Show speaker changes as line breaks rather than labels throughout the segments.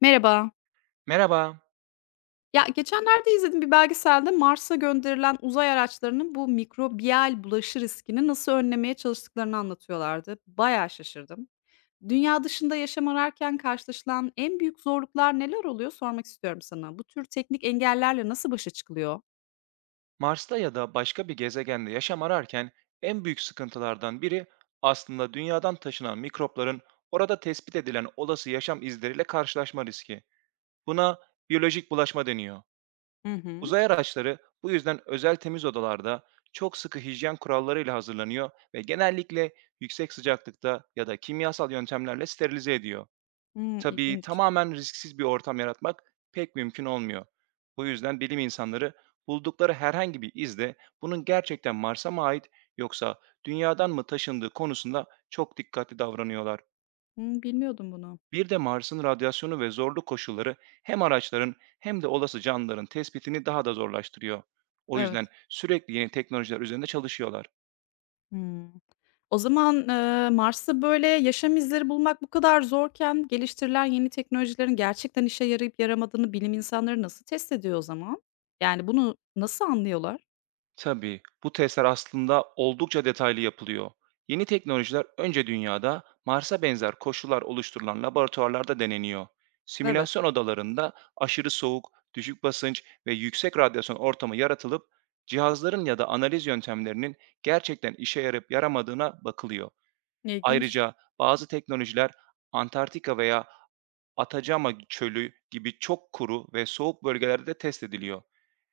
Merhaba.
Merhaba.
Ya geçenlerde izlediğim bir belgeselde Mars'a gönderilen uzay araçlarının bu mikrobiyal bulaşı riskini nasıl önlemeye çalıştıklarını anlatıyorlardı. Bayağı şaşırdım. Dünya dışında yaşam ararken karşılaşılan en büyük zorluklar neler oluyor sormak istiyorum sana. Bu tür teknik engellerle nasıl başa çıkılıyor?
Mars'ta ya da başka bir gezegende yaşam ararken en büyük sıkıntılardan biri aslında dünyadan taşınan mikropların orada tespit edilen olası yaşam izleriyle karşılaşma riski. Buna biyolojik bulaşma deniyor.
Hı hı.
Uzay araçları bu yüzden özel temiz odalarda çok sıkı hijyen kurallarıyla hazırlanıyor ve genellikle yüksek sıcaklıkta ya da kimyasal yöntemlerle sterilize ediyor.
Hmm,
Tabii
ilginç.
tamamen risksiz bir ortam yaratmak pek mümkün olmuyor. Bu yüzden bilim insanları buldukları herhangi bir izde bunun gerçekten Mars'a mı ait yoksa dünyadan mı taşındığı konusunda çok dikkatli davranıyorlar.
Hmm, bilmiyordum bunu.
Bir de Mars'ın radyasyonu ve zorlu koşulları hem araçların hem de olası canlıların tespitini daha da zorlaştırıyor. O yüzden
Evet.
sürekli yeni teknolojiler üzerinde çalışıyorlar.
Hmm. O zaman, Mars'ta böyle yaşam izleri bulmak bu kadar zorken geliştirilen yeni teknolojilerin gerçekten işe yarayıp yaramadığını bilim insanları nasıl test ediyor o zaman? Yani bunu nasıl anlıyorlar?
Tabii, bu testler aslında oldukça detaylı yapılıyor. Yeni teknolojiler önce dünyada Mars'a benzer koşullar oluşturulan laboratuvarlarda deneniyor.
Evet.
Simülasyon odalarında aşırı soğuk, düşük basınç ve yüksek radyasyon ortamı yaratılıp cihazların ya da analiz yöntemlerinin gerçekten işe yarayıp yaramadığına bakılıyor.
İlginç.
Ayrıca bazı teknolojiler Antarktika veya Atacama Çölü gibi çok kuru ve soğuk bölgelerde de test ediliyor.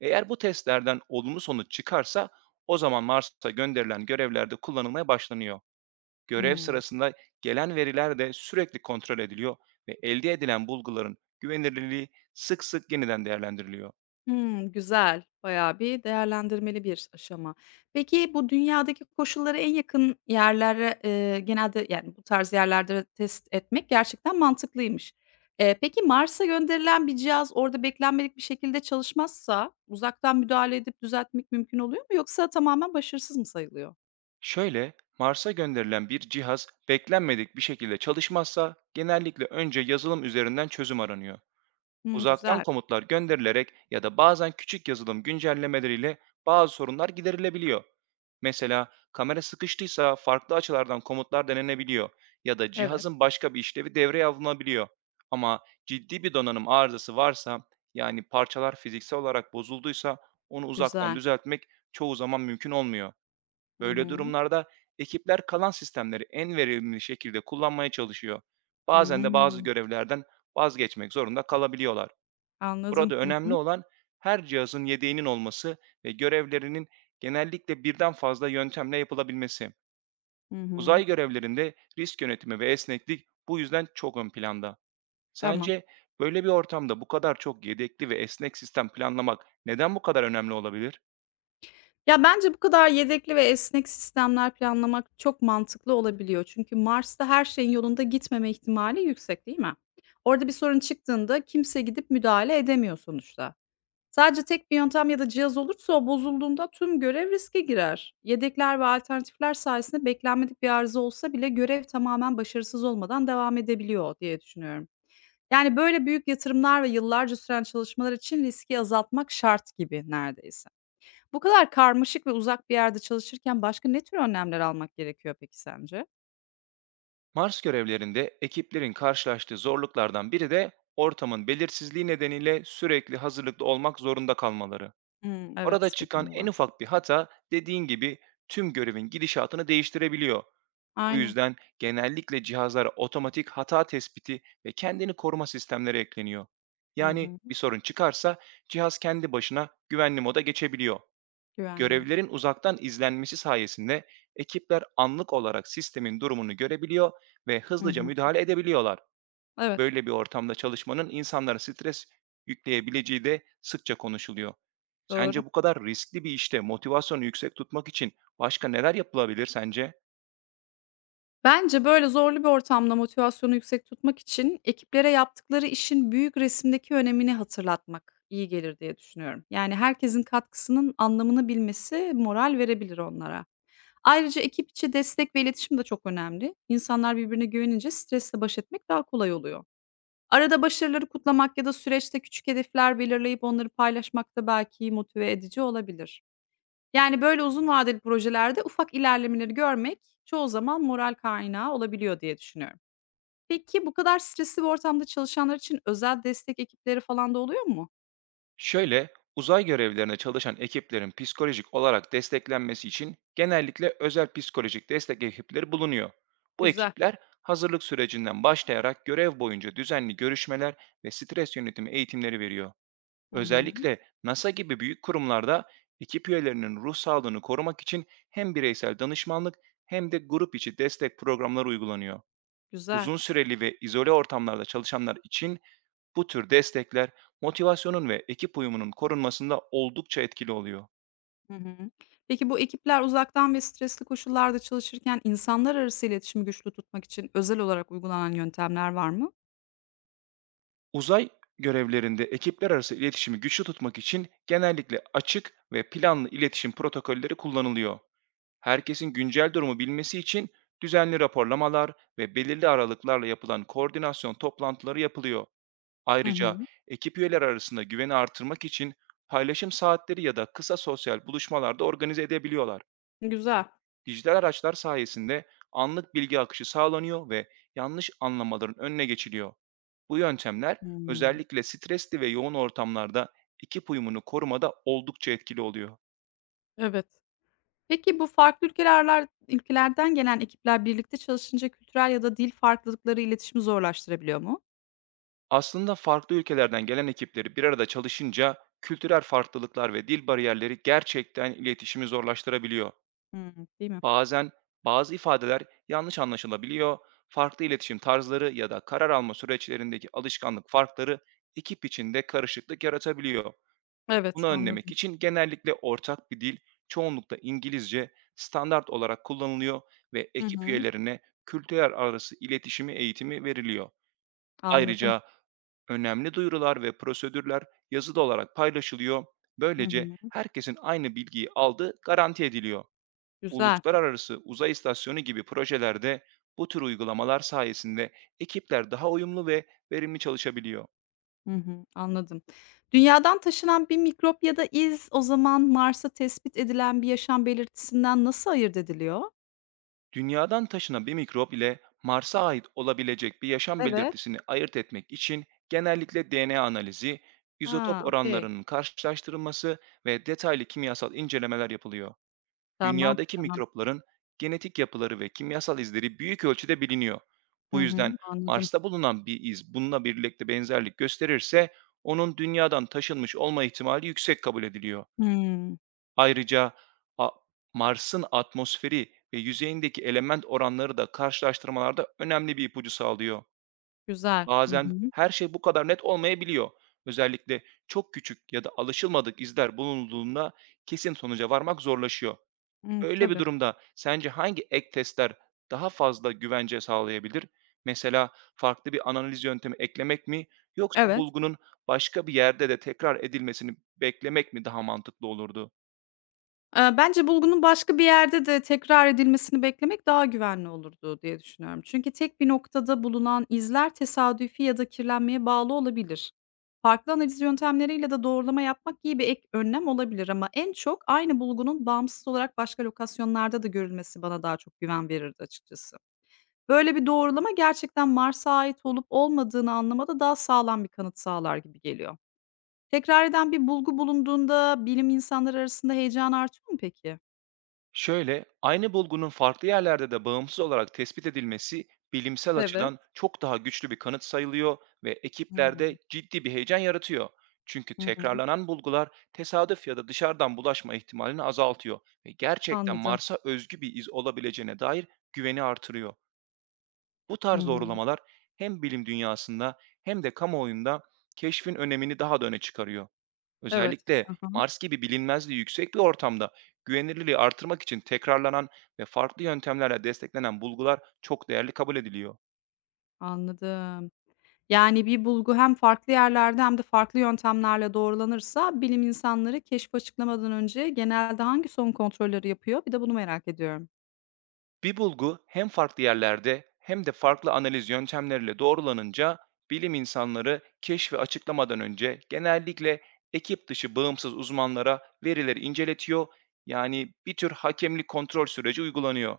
Eğer bu testlerden olumlu sonuç çıkarsa o zaman Mars'a gönderilen görevlerde kullanılmaya başlanıyor. Görev
Hıı.
sırasında gelen veriler de sürekli kontrol ediliyor ve elde edilen bulguların güvenilirliği sık sık yeniden değerlendiriliyor.
Hmm, güzel. Bayağı bir değerlendirmeli bir aşama. Peki, bu dünyadaki koşullara en yakın yerlere, genelde, yani, bu tarz yerlerde test etmek gerçekten mantıklıymış. Peki, Mars'a gönderilen bir cihaz orada beklenmedik bir şekilde çalışmazsa uzaktan müdahale edip düzeltmek mümkün oluyor mu yoksa tamamen başarısız mı sayılıyor?
Şöyle, Mars'a gönderilen bir cihaz beklenmedik bir şekilde çalışmazsa genellikle önce yazılım üzerinden çözüm aranıyor.
Hmm,
Uzaktan
güzel.
komutlar gönderilerek ya da bazen küçük yazılım güncellemeleriyle bazı sorunlar giderilebiliyor. Mesela kamera sıkıştıysa farklı açılardan komutlar denenebiliyor ya da
Evet,
cihazın başka bir işlevi devreye alınabiliyor. Ama ciddi bir donanım arızası varsa, yani parçalar fiziksel olarak bozulduysa, onu uzaktan
güzel.
düzeltmek çoğu zaman mümkün olmuyor.
Hı
Böyle
hı.
durumlarda ekipler kalan sistemleri en verimli şekilde kullanmaya çalışıyor. Bazen de bazı
Hımm,
görevlerden vazgeçmek zorunda kalabiliyorlar.
anladım.
Burada
Hı
önemli
hı.
olan her cihazın yedeğinin olması ve görevlerinin genellikle birden fazla yöntemle yapılabilmesi.
Hı hı.
Uzay görevlerinde risk yönetimi ve esneklik bu yüzden çok ön planda.
Tamam.
Sence böyle bir ortamda bu kadar çok yedekli ve esnek sistem planlamak neden bu kadar önemli olabilir?
Ya, bence bu kadar yedekli ve esnek sistemler planlamak çok mantıklı olabiliyor. Çünkü Mars'ta her şeyin yolunda gitmeme ihtimali yüksek, değil mi? Orada bir sorun çıktığında kimse gidip müdahale edemiyor sonuçta. Sadece tek bir yöntem ya da cihaz olursa o bozulduğunda tüm görev riske girer. Yedekler ve alternatifler sayesinde beklenmedik bir arıza olsa bile görev tamamen başarısız olmadan devam edebiliyor diye düşünüyorum. Yani böyle büyük yatırımlar ve yıllarca süren çalışmalar için riski azaltmak şart gibi neredeyse. Bu kadar karmaşık ve uzak bir yerde çalışırken başka ne tür önlemler almak gerekiyor peki sence?
Mars görevlerinde ekiplerin karşılaştığı zorluklardan biri de ortamın belirsizliği nedeniyle sürekli hazırlıklı olmak zorunda kalmaları.
Hımm,
Orada
evet, bir de
çıkan
bunu
en
var.
ufak bir hata, dediğin gibi, tüm görevin gidişatını değiştirebiliyor. Bu
Aynen.
yüzden genellikle cihazlara otomatik hata tespiti ve kendini koruma sistemleri ekleniyor.
Hı
Yani
hı.
bir sorun çıkarsa cihaz kendi başına güvenli moda geçebiliyor.
Güvenli mod.
Görevlerin uzaktan izlenmesi sayesinde ekipler anlık olarak sistemin durumunu görebiliyor ve
Hı
hızlıca
hı.
müdahale edebiliyorlar.
Evet,
Böyle bir ortamda çalışmanın insanlara stres yükleyebileceği de sıkça konuşuluyor.
doğru.
Sence bu kadar riskli bir işte motivasyonu yüksek tutmak için başka neler yapılabilir sence?
Bence böyle zorlu bir ortamda motivasyonu yüksek tutmak için ekiplere yaptıkları işin büyük resimdeki önemini hatırlatmak iyi gelir diye düşünüyorum. Yani herkesin katkısının anlamını bilmesi moral verebilir onlara. Ayrıca ekip içi destek ve iletişim de çok önemli. İnsanlar birbirine güvenince stresle baş etmek daha kolay oluyor. Arada başarıları kutlamak ya da süreçte küçük hedefler belirleyip onları paylaşmak da belki motive edici olabilir. Yani böyle uzun vadeli projelerde ufak ilerlemeleri görmek çoğu zaman moral kaynağı olabiliyor diye düşünüyorum. Peki bu kadar stresli bir ortamda çalışanlar için özel destek ekipleri falan da oluyor mu?
Şöyle, uzay görevlerine çalışan ekiplerin psikolojik olarak desteklenmesi için genellikle özel psikolojik destek ekipleri bulunuyor. Bu
Güzel.
ekipler hazırlık sürecinden başlayarak görev boyunca düzenli görüşmeler ve stres yönetimi eğitimleri veriyor.
Hı hı.
Özellikle NASA gibi büyük kurumlarda ekip üyelerinin ruh sağlığını korumak için hem bireysel danışmanlık hem de grup içi destek programları uygulanıyor.
Güzel.
Uzun süreli ve izole ortamlarda çalışanlar için bu tür destekler motivasyonun ve ekip uyumunun korunmasında oldukça etkili oluyor.
Hı hı. Peki bu ekipler uzaktan ve stresli koşullarda çalışırken insanlar arası iletişimi güçlü tutmak için özel olarak uygulanan yöntemler var mı?
Uzay görevlerinde ekipler arası iletişimi güçlü tutmak için genellikle açık ve planlı iletişim protokolleri kullanılıyor. Herkesin güncel durumu bilmesi için düzenli raporlamalar ve belirli aralıklarla yapılan koordinasyon toplantıları yapılıyor.
Hı
Ayrıca
hı.
ekip üyeleri arasında güveni artırmak için paylaşım saatleri ya da kısa sosyal buluşmalarda organize edebiliyorlar.
Güzel.
Dijital araçlar sayesinde anlık bilgi akışı sağlanıyor ve yanlış anlamaların önüne geçiliyor. Bu yöntemler
Hmm,
özellikle stresli ve yoğun ortamlarda ekip uyumunu korumada oldukça etkili oluyor.
evet. Peki bu farklı ülkelerden gelen ekipler birlikte çalışınca kültürel ya da dil farklılıkları iletişimi zorlaştırabiliyor mu?
Aslında farklı ülkelerden gelen ekipleri bir arada çalışınca kültürel farklılıklar ve dil bariyerleri gerçekten iletişimi zorlaştırabiliyor.
Hımm, değil mi?
Bazen bazı ifadeler yanlış anlaşılabiliyor, farklı iletişim tarzları ya da karar alma süreçlerindeki alışkanlık farkları ekip içinde karışıklık yaratabiliyor.
Evet,
Bunu önlemek
anladım.
için genellikle ortak bir dil, çoğunlukla İngilizce, standart olarak kullanılıyor ve
Hı
ekip
hı.
üyelerine kültürel arası iletişimi eğitimi veriliyor.
Anladım.
Ayrıca önemli duyurular ve prosedürler yazılı olarak paylaşılıyor.
Hı
Böylece
hı.
herkesin aynı bilgiyi aldığı garanti ediliyor.
Güzel.
Uluslararası Uzay İstasyonu gibi projelerde bu tür uygulamalar sayesinde ekipler daha uyumlu ve verimli çalışabiliyor.
Hı hı, anladım. Dünyadan taşınan bir mikrop ya da iz o zaman Mars'ta tespit edilen bir yaşam belirtisinden nasıl ayırt ediliyor?
Dünyadan taşınan bir mikrop ile Mars'a ait olabilecek bir yaşam
Evet.
belirtisini ayırt etmek için genellikle DNA analizi, izotop
Ha, okay.
oranlarının karşılaştırılması ve detaylı kimyasal incelemeler yapılıyor.
Tamam,
Dünyadaki
tamam.
mikropların genetik yapıları ve kimyasal izleri büyük ölçüde biliniyor.
Hı
Bu
hı.
yüzden
Anladım.
Mars'ta bulunan bir iz bununla birlikte benzerlik gösterirse onun dünyadan taşınmış olma ihtimali yüksek kabul ediliyor.
Hımm.
Ayrıca a Mars'ın atmosferi ve yüzeyindeki element oranları da karşılaştırmalarda önemli bir ipucu sağlıyor.
Güzel. Hı
Bazen
hı.
her şey bu kadar net olmayabiliyor. Özellikle çok küçük ya da alışılmadık izler bulunduğunda kesin sonuca varmak zorlaşıyor.
Hımm.
Öyle bir
Tabii.
durumda sence hangi ek testler daha fazla güvence sağlayabilir? Mesela farklı bir analiz yöntemi eklemek mi, yoksa
Evet.
bulgunun başka bir yerde de tekrar edilmesini beklemek mi daha mantıklı olurdu?
Bence bulgunun başka bir yerde de tekrar edilmesini beklemek daha güvenli olurdu diye düşünüyorum. Çünkü tek bir noktada bulunan izler tesadüfi ya da kirlenmeye bağlı olabilir. Farklı analiz yöntemleriyle de doğrulama yapmak iyi bir ek önlem olabilir ama en çok aynı bulgunun bağımsız olarak başka lokasyonlarda da görülmesi bana daha çok güven verirdi açıkçası. Böyle bir doğrulama gerçekten Mars'a ait olup olmadığını anlamada daha sağlam bir kanıt sağlar gibi geliyor. Tekrar eden bir bulgu bulunduğunda bilim insanları arasında heyecan artıyor mu peki?
Şöyle, aynı bulgunun farklı yerlerde de bağımsız olarak tespit edilmesi bilimsel
Evet.
açıdan çok daha güçlü bir kanıt sayılıyor ve
Hımm.
ekiplerde ciddi bir heyecan yaratıyor. Çünkü
Hı hı.
tekrarlanan bulgular tesadüf ya da dışarıdan bulaşma ihtimalini azaltıyor ve gerçekten
Anladım.
Mars'a özgü bir iz olabileceğine dair güveni artırıyor. Bu
Hı
tarz
hı.
doğrulamalar hem bilim dünyasında hem de kamuoyunda keşfin önemini daha da öne çıkarıyor.
Evet.
Özellikle
Hı hı.
Mars gibi bilinmezliği yüksek bir ortamda güvenilirliği artırmak için tekrarlanan ve farklı yöntemlerle desteklenen bulgular çok değerli kabul ediliyor.
Anladım. Yani, bir bulgu hem farklı yerlerde hem de farklı yöntemlerle doğrulanırsa bilim insanları keşfi açıklamadan önce genelde hangi son kontrolleri yapıyor? Bir de bunu merak ediyorum.
Bir bulgu hem farklı yerlerde hem de farklı analiz yöntemleriyle doğrulanınca bilim insanları keşfi açıklamadan önce genellikle ekip dışı bağımsız uzmanlara verileri inceletiyor. Yani bir tür hakemli kontrol süreci uygulanıyor.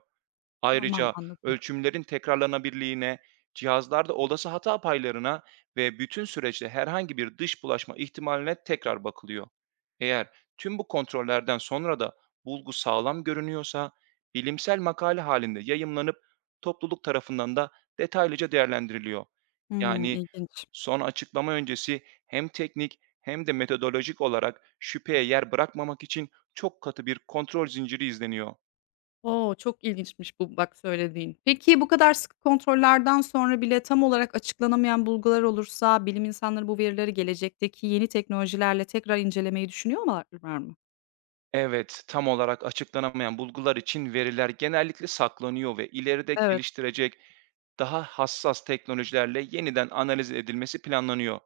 Tamam,
Ayrıca
anladım.
ölçümlerin tekrarlanabilirliğine, cihazlarda olası hata paylarına ve bütün süreçte herhangi bir dış bulaşma ihtimaline tekrar bakılıyor. Eğer tüm bu kontrollerden sonra da bulgu sağlam görünüyorsa, bilimsel makale halinde yayımlanıp topluluk tarafından da detaylıca değerlendiriliyor.
Hımm,
Yani
ilginç.
son açıklama öncesi hem teknik hem de metodolojik olarak şüpheye yer bırakmamak için çok katı bir kontrol zinciri izleniyor.
O! Çok ilginçmiş bu bak söylediğin. Peki bu kadar sıkı kontrollerden sonra bile tam olarak açıklanamayan bulgular olursa bilim insanları bu verileri gelecekteki yeni teknolojilerle tekrar incelemeyi düşünüyorlar mı?
Evet, tam olarak açıklanamayan bulgular için veriler genellikle saklanıyor ve ileride
Evet.
geliştirecek daha hassas teknolojilerle yeniden analiz edilmesi planlanıyor.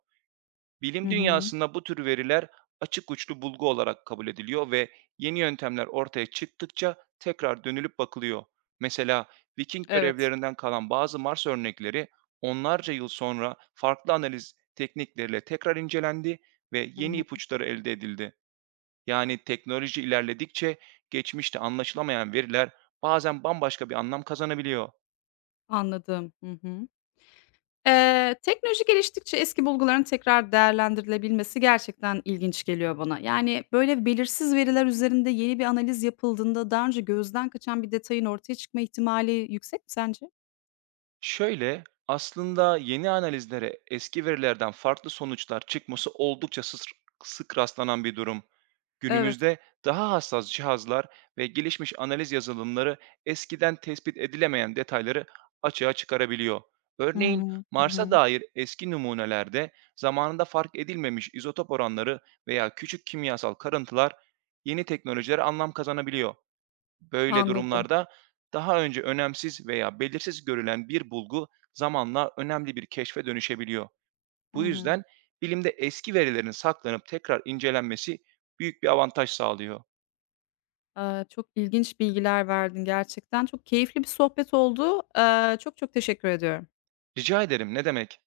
Hı
Bilim
hı.
dünyasında bu tür veriler açık uçlu bulgu olarak kabul ediliyor ve yeni yöntemler ortaya çıktıkça tekrar dönülüp bakılıyor. Mesela Viking
Evet.
görevlerinden kalan bazı Mars örnekleri onlarca yıl sonra farklı analiz teknikleriyle tekrar incelendi ve
Hı
yeni
hı.
ipuçları elde edildi. Yani teknoloji ilerledikçe geçmişte anlaşılamayan veriler bazen bambaşka bir anlam kazanabiliyor.
Anladım. Hı hı. Teknoloji geliştikçe eski bulguların tekrar değerlendirilebilmesi gerçekten ilginç geliyor bana. Yani, böyle, belirsiz veriler üzerinde yeni bir analiz yapıldığında daha önce gözden kaçan bir detayın ortaya çıkma ihtimali yüksek mi sence?
Şöyle, aslında yeni analizlere eski verilerden farklı sonuçlar çıkması oldukça sık rastlanan bir durum.
Evet.
Günümüzde daha hassas cihazlar ve gelişmiş analiz yazılımları eskiden tespit edilemeyen detayları açığa çıkarabiliyor.
Hı
Örneğin
hı. Hı
Mars'a
hı.
dair eski numunelerde zamanında fark edilmemiş izotop oranları veya küçük kimyasal karıntılar yeni teknolojilere anlam kazanabiliyor. Böyle
Anladım.
durumlarda daha önce önemsiz veya belirsiz görülen bir bulgu zamanla önemli bir keşfe dönüşebiliyor.
Hı
Bu
hı.
yüzden bilimde eski verilerin saklanıp tekrar incelenmesi büyük bir avantaj sağlıyor.
Çok ilginç bilgiler verdin gerçekten. Çok keyifli bir sohbet oldu. Çok çok teşekkür ediyorum.
Rica ederim, ne demek.